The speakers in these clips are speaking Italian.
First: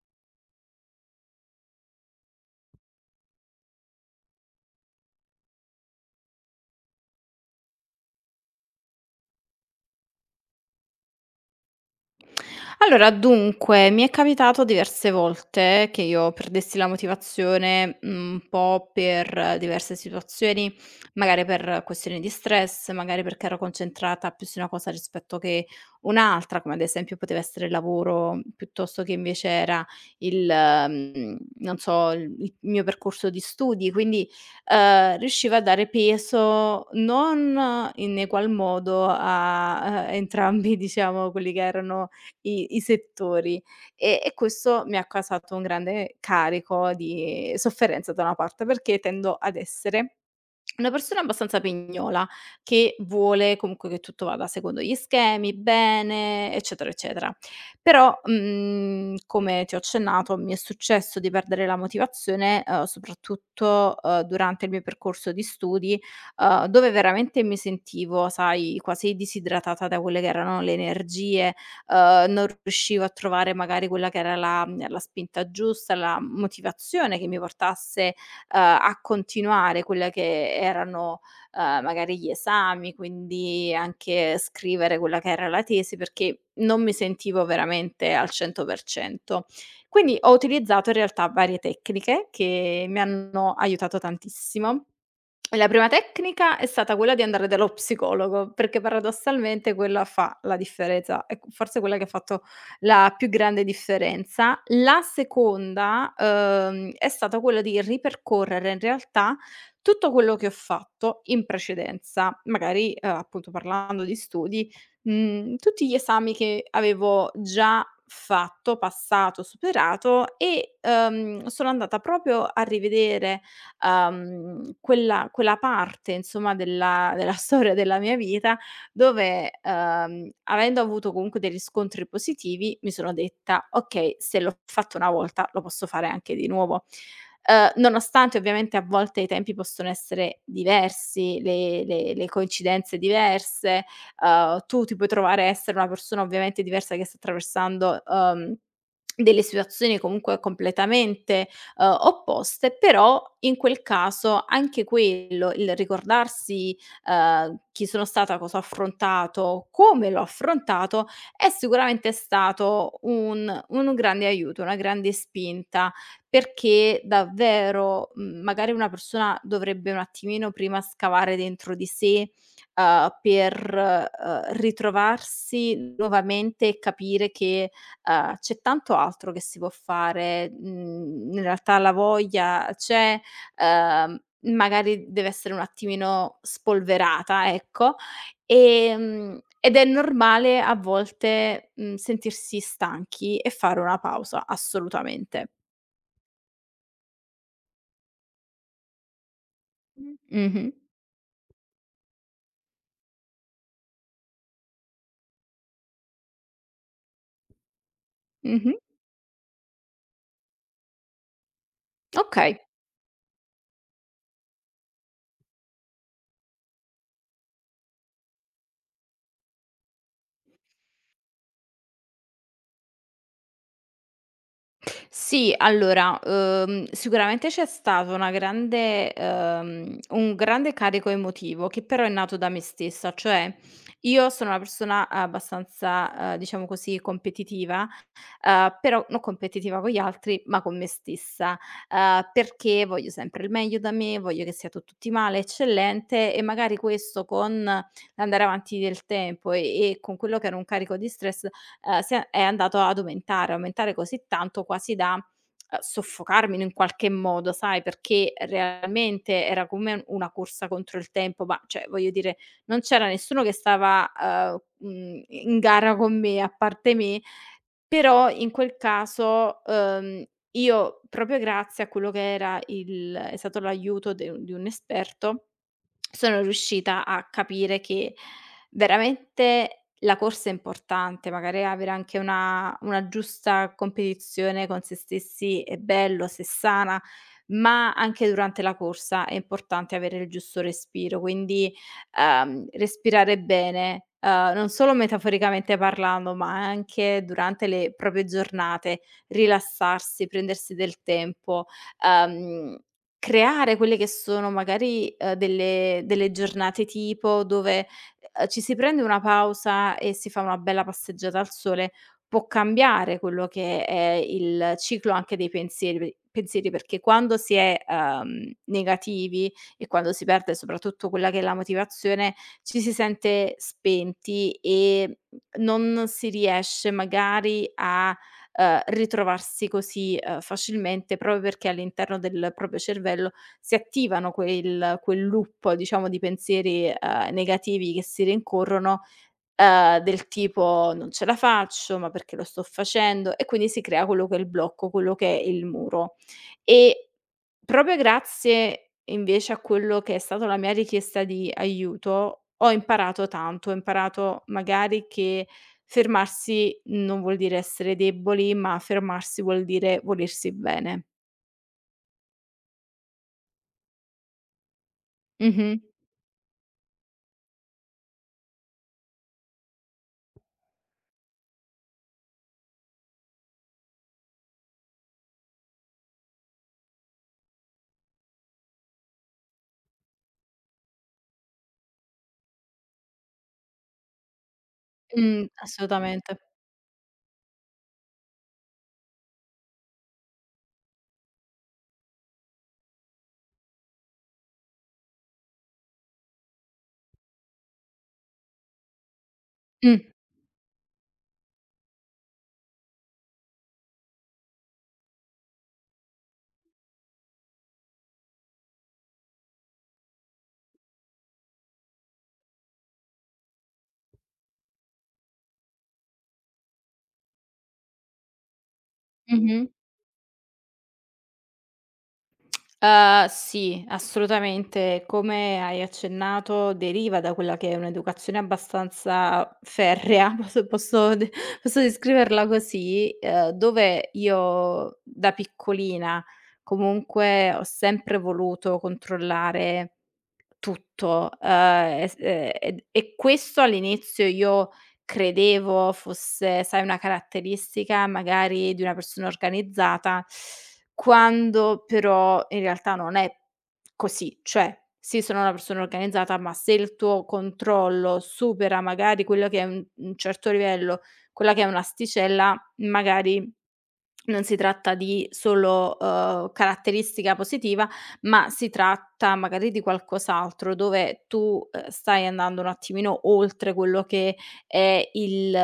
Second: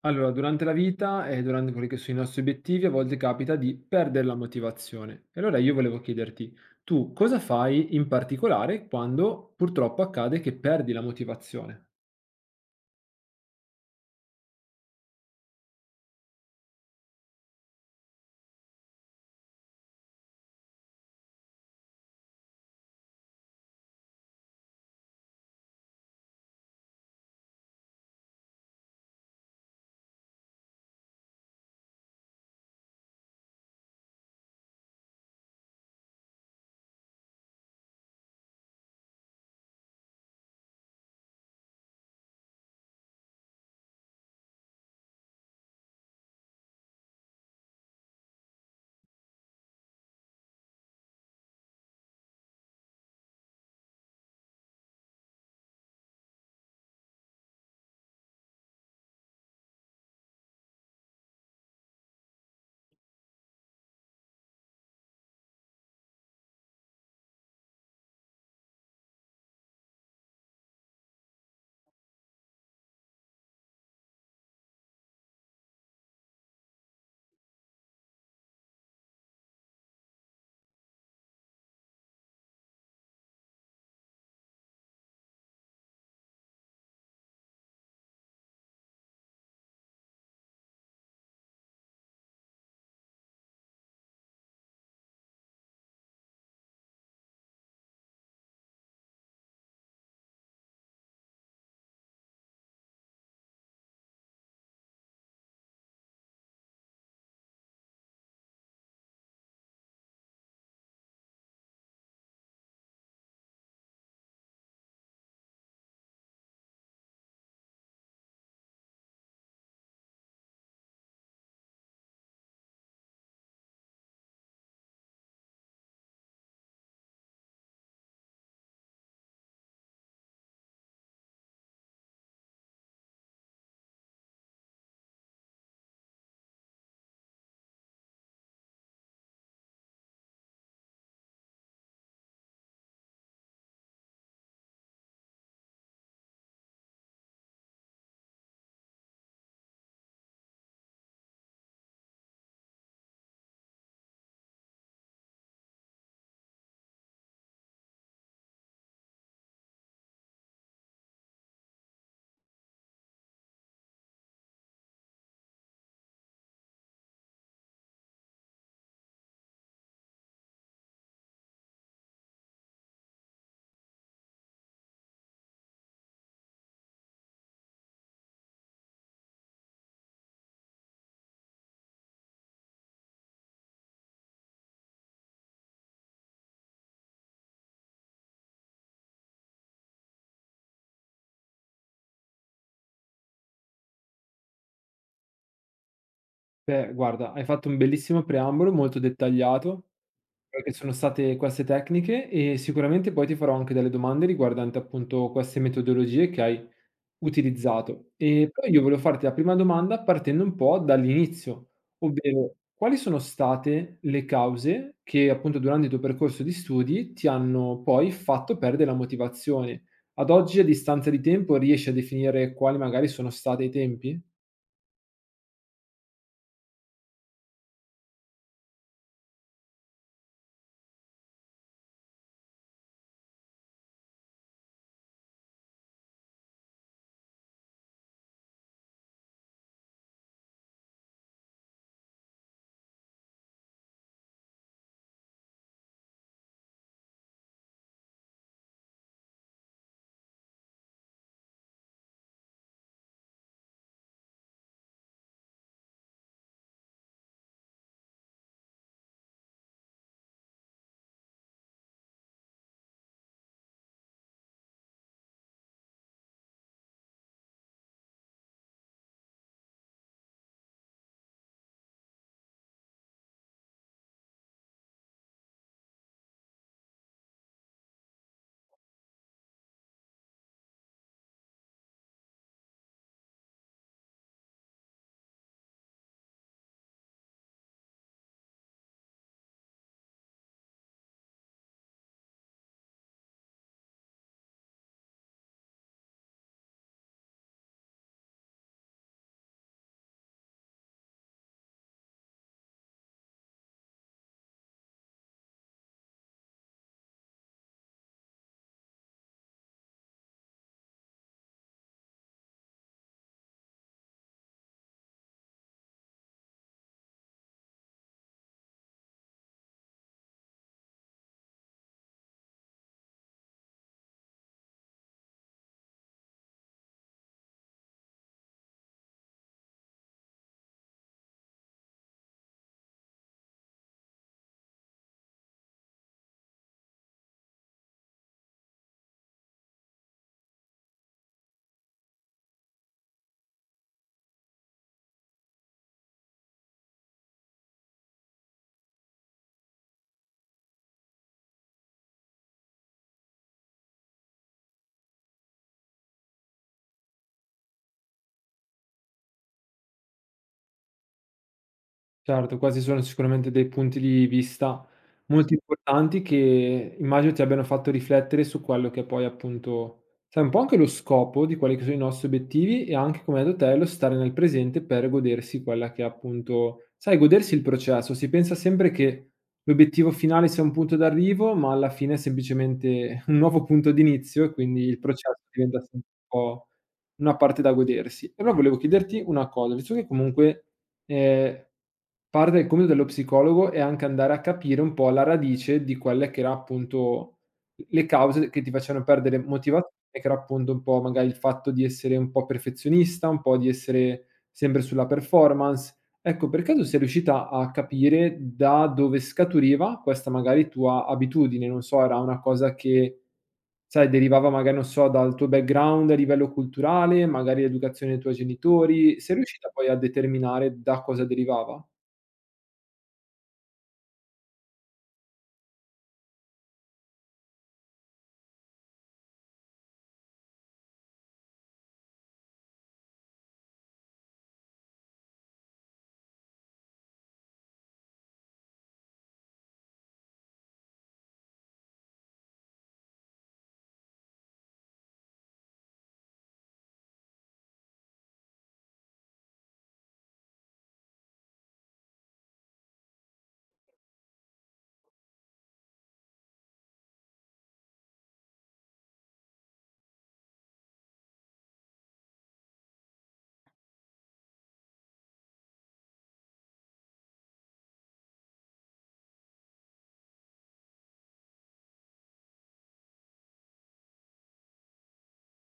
Allora, durante la vita e durante quelli che sono i nostri obiettivi, a volte capita di perdere la motivazione. E allora io volevo chiederti, tu cosa fai in particolare quando purtroppo accade che perdi la motivazione? Allora, dunque, mi è capitato diverse volte che io perdessi la motivazione, un po' per diverse situazioni, magari per questioni di stress, magari perché ero concentrata più su una cosa rispetto che un'altra, come ad esempio poteva essere il lavoro, piuttosto che invece era non so, il mio percorso di studi. Quindi, riuscivo a dare peso non in egual modo a, entrambi, diciamo, quelli che erano i settori. E questo mi ha causato un grande carico di sofferenza da una parte, perché tendo ad essere una persona abbastanza pignola, che vuole comunque che tutto vada secondo gli schemi, bene, eccetera, eccetera. Però, come ti ho accennato, mi è successo di perdere la motivazione, soprattutto, durante il mio percorso di studi, dove veramente mi sentivo, sai, quasi disidratata da quelle che erano le energie, non riuscivo a trovare magari quella che era la spinta giusta, la motivazione che mi portasse a continuare quelle che erano, magari gli esami, quindi anche scrivere quella che era la tesi, perché non mi sentivo veramente al 100%. Quindi ho utilizzato in realtà varie tecniche che mi hanno aiutato tantissimo. La prima tecnica è stata quella di andare dallo psicologo, perché paradossalmente quella fa la differenza, è q forse quella che ha fatto la più grande differenza. La seconda, è stata quella di ripercorrere in realtà tutto quello che ho fatto in precedenza, magari, appunto parlando di studi, tutti gli esami che avevo già fatto, passato, superato e, sono andata proprio a rivedere quella parte insomma della storia della mia vita dove, avendo avuto comunque dei riscontri positivi, mi sono detta: "Okay, se l'ho fatto una volta lo posso fare anche di nuovo". Nonostante ovviamente a volte i tempi possono essere diversi, le coincidenze diverse, tu ti puoi trovare a essere una persona ovviamente diversa che sta attraversando, delle situazioni comunque completamente opposte, però in quel caso anche quello, il ricordarsi, chi sono stata, cosa ho affrontato, come l'ho affrontato, è sicuramente stato un grande aiuto, una grande spinta, perché davvero, magari una persona dovrebbe un attimino prima scavare dentro di sé, per, ritrovarsi nuovamente e capire che c'è tanto altro che si può fare, in realtà la voglia c'è, uhm, magari deve essere un attimino spolverata, ecco, ed è normale a volte, sentirsi stanchi e fare una pausa, assolutamente. Beh, guarda, hai fatto un bellissimo preambolo, molto dettagliato, Mh. quelle Mh-mh, che sono state queste tecniche, e sicuramente poi ti farò anche delle domande riguardanti appunto queste metodologie che hai utilizzato. E poi mh-mh. io volevo farti la prima domanda partendo un po' dall'inizio, ovvero Okay. quali sono state le cause che appunto durante il tuo percorso di studi ti hanno poi fatto perdere la motivazione? Ad oggi, a distanza di tempo, riesci a definire quali magari sono stati i tempi? Sì, allora, sicuramente c'è stato una grande un grande carico emotivo che però è nato da me stessa, cioè io sono una persona abbastanza, diciamo così, competitiva, però non competitiva con gli altri, ma con me stessa, perché voglio sempre il meglio da me, voglio che sia tutto ottimale, eccellente e magari questo con l'andare avanti del tempo e con quello che era un carico di stress si è andato ad aumentare, aumentare così tanto quasi da, soffocarmi in un qualche modo, sai, perché realmente era come una corsa contro il tempo, ma cioè, voglio dire, non c'era nessuno che stava, in gara con me, a parte me, però in quel caso, io proprio grazie a quello che era il è stato l'aiuto de di un esperto sono riuscita a capire che veramente la corsa è importante, magari avere anche una giusta competizione con se stessi è bello, se sana, ma anche durante la corsa è importante avere il giusto respiro, quindi, respirare bene, non solo metaforicamente parlando, ma anche durante le proprie giornate, rilassarsi, prendersi del tempo. ehm Creare quelle che sono magari, delle giornate tipo dove, ci si prende una pausa e si fa una bella passeggiata al sole, può cambiare quello che è il ciclo anche dei pensieri, perché quando si è, negativi e quando si perde soprattutto quella che è la motivazione, ci si sente spenti e non si riesce magari a ritrovarsi così, facilmente, proprio perché all'interno del proprio cervello si attivano quel loop, diciamo, di pensieri, negativi che si rincorrono. Del tipo: "Non ce la faccio, ma perché lo sto facendo?" E quindi si crea quello che è il blocco, quello che è il muro. E proprio grazie invece a quello che è stato la mia richiesta di aiuto, ho imparato tanto, ho imparato magari che fermarsi non vuol dire essere deboli, ma fermarsi vuol dire volersi bene. Certo, questi sono sicuramente dei punti di vista molto Mh-mh. importanti, che immagino ti abbiano fatto riflettere su quello che poi appunto, sai, un po' anche lo scopo di quelli che sono i nostri obiettivi, e anche, come hai detto te, lo stare nel presente per godersi quella che è, appunto, sai, godersi il processo. Si pensa sempre che l'obiettivo finale sia un punto d'arrivo, ma alla fine è semplicemente un nuovo punto d'inizio, e quindi il processo diventa sempre un Assolutamente. po' una parte da godersi. Allora volevo chiederti una cosa, visto che comunque, ehm, parte del compito dello psicologo è anche andare a capire un po' la radice di quelle che era appunto le cause che ti facevano perdere motivazione, Mh. che era appunto un po' magari il fatto di essere un po' perfezionista, un po' di essere sempre sulla performance. Ecco, per caso sei riuscita a capire da dove scaturiva questa magari tua abitudine? Non so, era una cosa che, sai, derivava magari, non so, dal tuo background a livello culturale, magari l'educazione dei tuoi genitori. Sei Mh-mh. riuscita poi a determinare da cosa derivava? Sì, assolutamente. Come hai accennato, deriva da quella che è un'educazione abbastanza ferrea, posso descriverla così, dove io da piccolina comunque ho sempre voluto controllare tutto, e s e ed e questo all'inizio io credevo fosse, sai, una caratteristica magari di una persona organizzata quando però in realtà non è così, cioè sì sono una persona organizzata, ma se il tuo controllo supera magari quello che è un certo livello, quella che è un'asticella, magari non si tratta di solo, caratteristica positiva, ma si tratta magari di qualcos'altro dove tu, stai andando un attimino oltre quello che è il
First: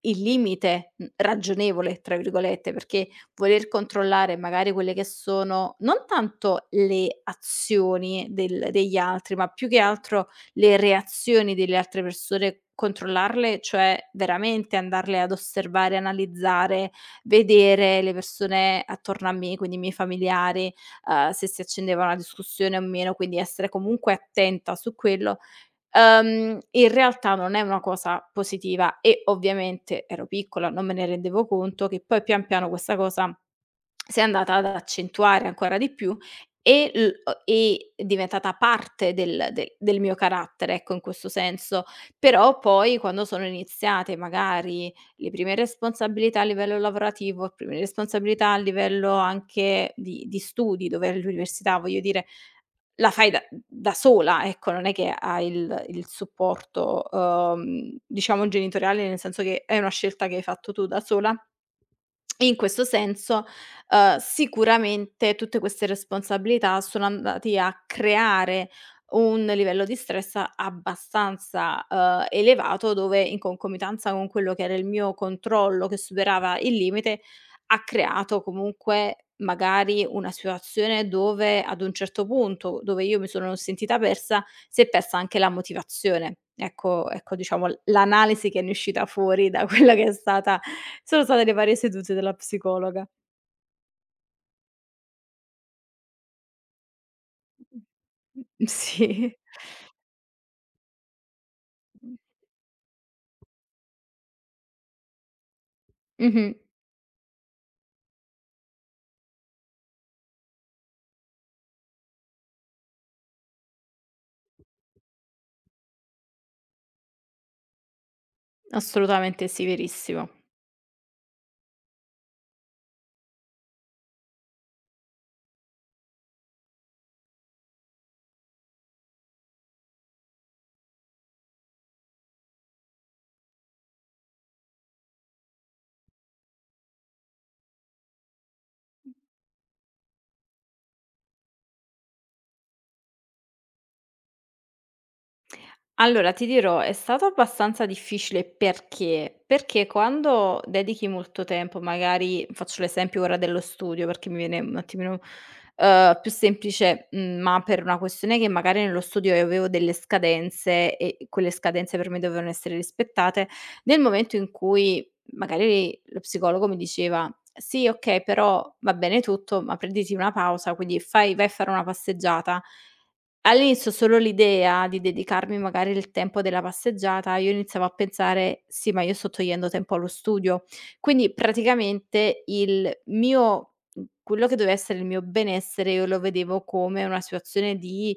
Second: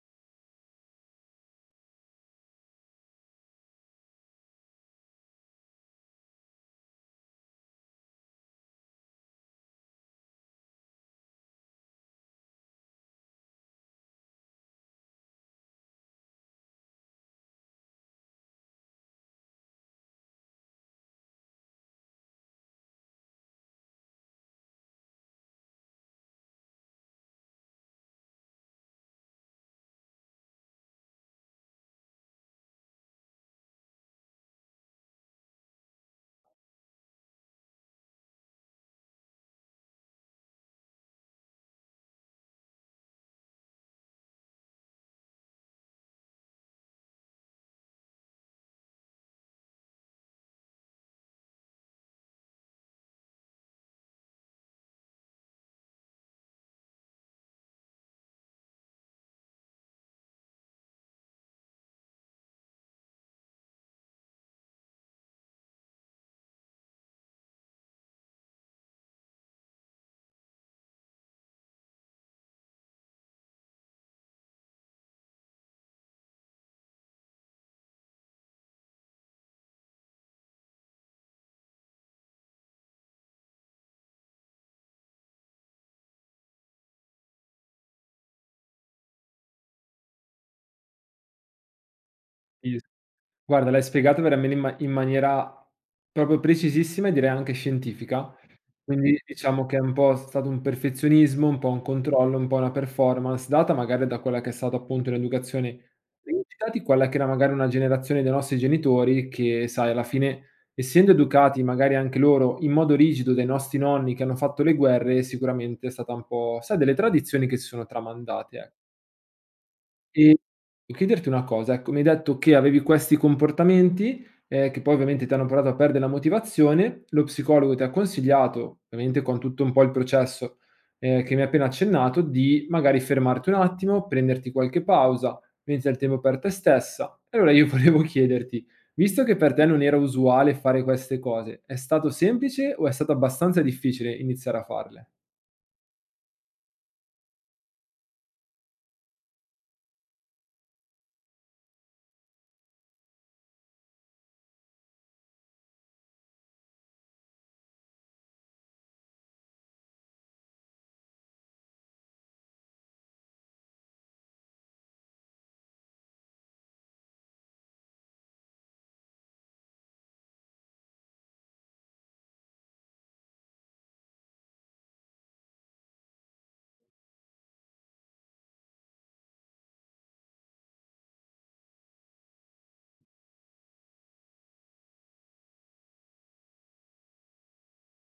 il "limite", "ragionevole" tra virgolette, perché voler controllare magari quelle che sono non tanto le azioni del degli altri, ma più che altro le reazioni delle altre persone, controllarle, cioè veramente andarle ad osservare, analizzare, vedere le persone attorno a me, quindi i miei familiari, se si accendeva una discussione o meno, quindi essere comunque attenta su quello. In realtà non è una cosa positiva e ovviamente ero piccola, non me ne rendevo conto, che poi pian piano questa cosa si è andata ad accentuare ancora di più e l o e è diventata parte del mio carattere, ecco, in questo senso. Però poi quando sono iniziate magari le prime responsabilità a livello lavorativo, le prime responsabilità a livello anche di studi, dove ero all'università, voglio dire la fai da sola, ecco, non è che hai il supporto, diciamo genitoriale, nel senso che è una scelta che hai fatto tu da sola. In questo senso, sicuramente tutte queste responsabilità sono andati a creare un livello di stress abbastanza, elevato dove in concomitanza con quello che era il mio controllo che superava il limite ha creato comunque magari una situazione dove ad un certo punto, dove io mi sono sentita persa, si è persa anche la motivazione. Ecco ecco diciamo l'analisi che ne è uscita fuori da quella che è stata sono state le varie sedute della psicologa. Guarda, l'hai spiegato veramen in ma in maniera proprio precisissima e direi anche scientifica. Quindi sì. diciamo che è un po' stato un perfezionismo, un po' un controllo, un po' una performance data magari da quella che è stata appunto un'educazione Mh-mh, rigida, di quella che era magari una generazione dei nostri genitori che, sai, alla fine, essendo educati magari anche loro in modo rigido dai nostri nonni che hanno fatto le guerre, sicuramente è stata un po', sai, delle tradizioni che si sono tramandate, ec assolutamente sì, verissimo. e chiederti una cosa, ecco, mi hai detto che avevi questi comportamenti, che poi ovviamente ti hanno portato a perdere la motivazione, lo psicologo ti ha consigliato, ovviamente con tutto un po' il processo, che mi hai appena accennato, di magari fermarti un attimo, prenderti qualche pausa, prenderti del tempo per te stessa. E allora io volevo chiederti, visto che per te non era usuale fare queste cose, è stato semplice o è stato abbastanza difficile iniziare a farle? Allora, ti dirò, è stato abbastanza difficile perché? Perché quando dedichi molto tempo, magari faccio l'esempio ora dello studio perché mi viene un attimino più semplice, ma per una questione che magari nello studio io avevo delle scadenze e quelle scadenze per me dovevano essere rispettate, nel momento in cui magari lo psicologo mi diceva sì, ok, però va bene tutto, ma prenditi una pausa, quindi vai a fare una passeggiata. All'inizio solo l'idea di dedicarmi magari il tempo della passeggiata, io iniziavo a pensare: "Sì, ma io sto togliendo tempo allo studio". Quindi praticamente quello che doveva essere il mio benessere io lo vedevo come una situazione di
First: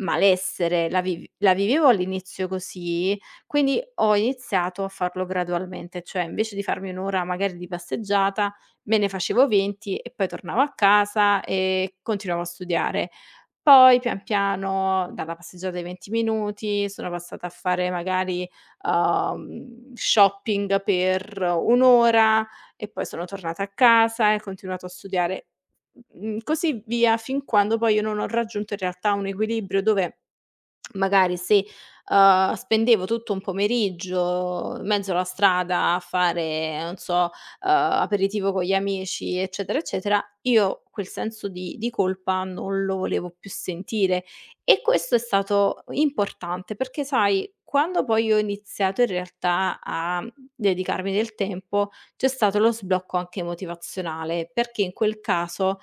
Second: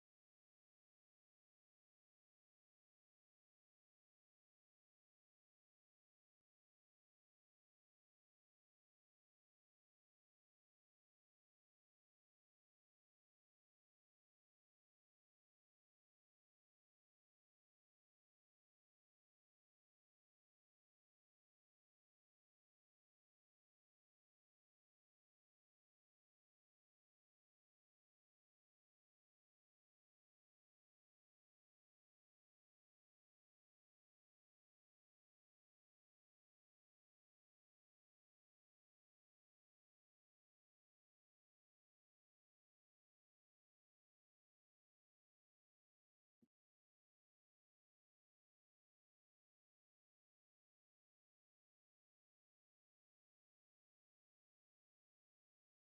malessere, la vivevo all'inizio così, quindi ho iniziato a farlo gradualmente, cioè invece di farmi 1 ora magari di passeggiata, me ne facevo 20 e poi tornavo a casa e continuavo a studiare. Poi pian piano, dalla passeggiata di 20 minuti, sono passata a fare magari, shopping per 1 ora e poi sono tornata a casa e ho continuato a studiare. Così via, fin quando poi io non ho raggiunto in realtà un equilibrio dove magari se, spendevo tutto un pomeriggio in mezzo alla strada a fare, non so, aperitivo con gli amici, eccetera, eccetera, io quel senso di colpa non lo volevo più sentire. E questo è stato importante perché, sai, quando poi ho iniziato in realtà a dedicarmi del tempo, c'è stato lo sblocco anche motivazionale, perché in quel caso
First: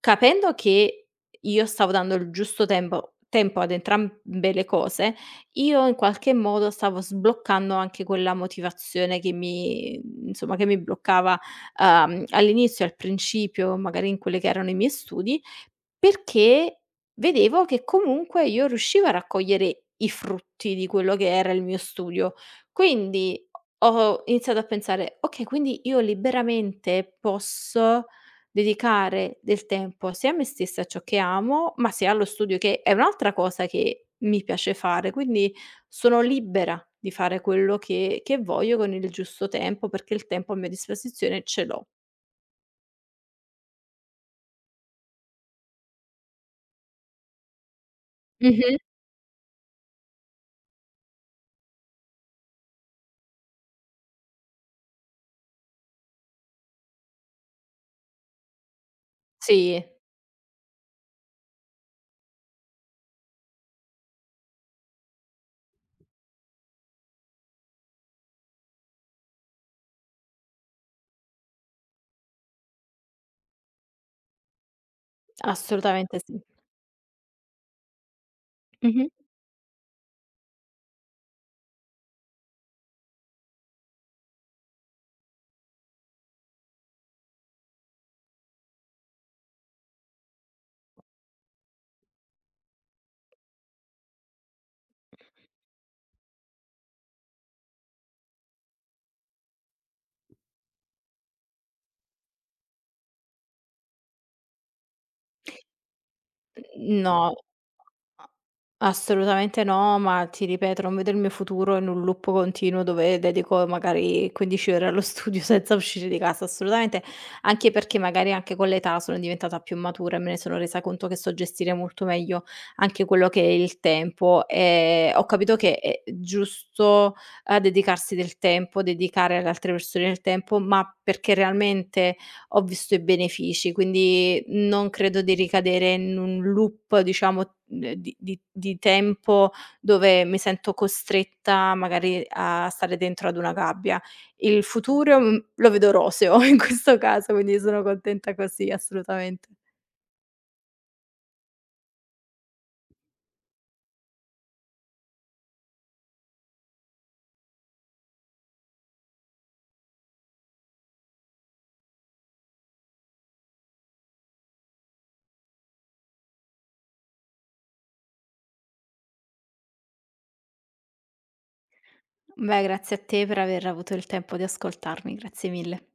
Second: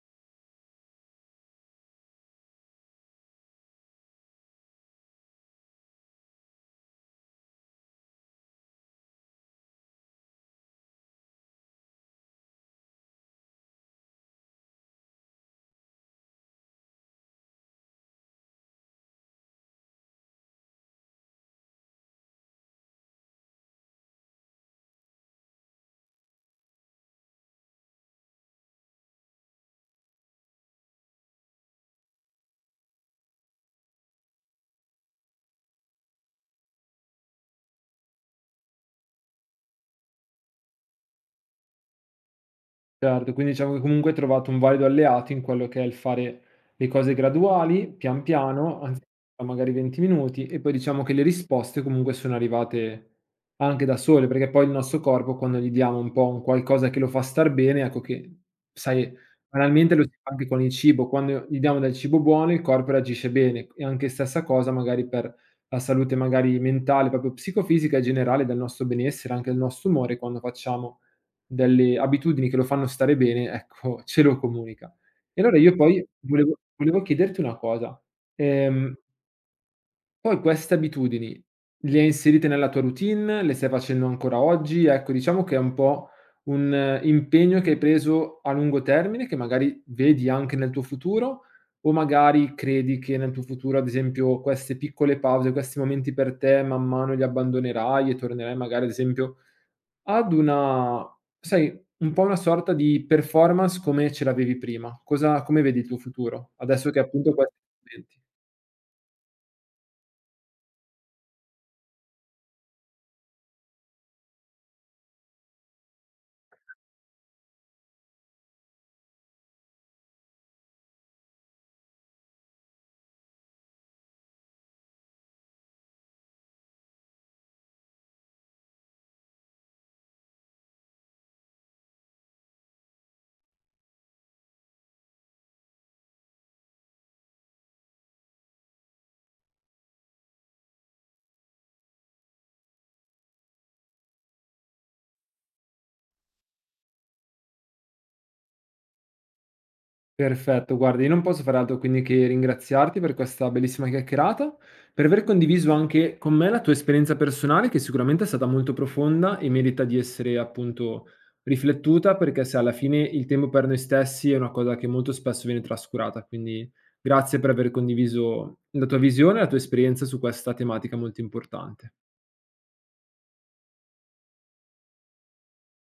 capendo che io stavo dando il giusto tempo ad entrambe le cose, io in qualche modo stavo sbloccando anche quella motivazione che mi insomma, che mi bloccava, all'inizio, al principio, magari in quelli che erano i miei studi perché vedevo che comunque io riuscivo a raccogliere i frutti di quello che era il mio studio. Quindi ho iniziato a pensare: "Okay, quindi io liberamente posso dedicare del tempo sia a me stessa, a ciò che amo, ma sia allo studio", che è un'altra cosa che mi piace fare, quindi sono libera di fare quello che voglio con il giusto tempo, perché il tempo a mia disposizione ce l'ho. Certo, quindi diciamo che comunque hai trovato un valido alleato in quello che è il fare le cose graduali, pian Mh-mh. piano, anziché magari 20 minuti, e poi diciamo che le risposte comunque sono arrivate anche da sole, perché poi il nostro corpo, quando gli diamo un po' un qualcosa che lo fa star bene, ecco che, sai, Sì, banalmente lo si fa anche con il cibo: quando gli diamo del cibo buono il corpo reagisce bene, e anche stessa cosa magari per la salute magari mentale, proprio psicofisica e generale, del nostro benessere, anche del nostro umore, quando facciamo delle abitudini che lo fanno stare bene, ecco, ce lo comunica. E allora io poi assolutamente sì. volevo chiederti una cosa: ehm, Mh-mh. poi queste abitudini le hai inserite nella tua routine? Le stai facendo ancora oggi? Ecco, diciamo che è un po' un impegno che hai preso a lungo termine, che magari vedi anche nel tuo futuro, o magari credi che nel tuo futuro, ad esempio, queste piccole pause, questi momenti per te, man mano li abbandonerai e tornerai magari, ad esempio, ad una, sai, un po' una sorta di performance come ce l'avevi prima. Cosa, come vedi il tuo futuro? Adesso che No, appunto questi strumenti. a assolutamente no, ma ti ripeto, non vedo il mio futuro in un loop continuo dove dedico magari 15 ore allo studio senza uscire di casa, assolutamente, anche perché magari anche con l'età sono diventata più matura e me ne sono resa conto che so gestire molto meglio anche quello che è il tempo. Ho capito che è giusto, dedicarsi del tempo, dedicare alle altre persone del tempo, ma perché realmente ho visto i benefici, quindi non credo di ricadere in un loop, diciamo, di tempo dove mi sento costretta magari a stare dentro ad una gabbia. Il futuro, lo vedo roseo in questo caso, quindi sono contenta così, assolutamente. Perfetto, guarda, io non posso fare altro quindi che ringraziarti per questa bellissima chiacchierata, per aver condiviso anche con me la tua esperienza personale, che sicuramente è stata molto profonda e merita di essere appunto riflettuta, perché se alla fine il tempo per noi stessi è una cosa che molto spesso viene trascurata. Quindi grazie per aver condiviso la tua visione e la tua esperienza su questa tematica molto importante. Beh, grazie a te per aver avuto il tempo di ascoltarmi, grazie mille.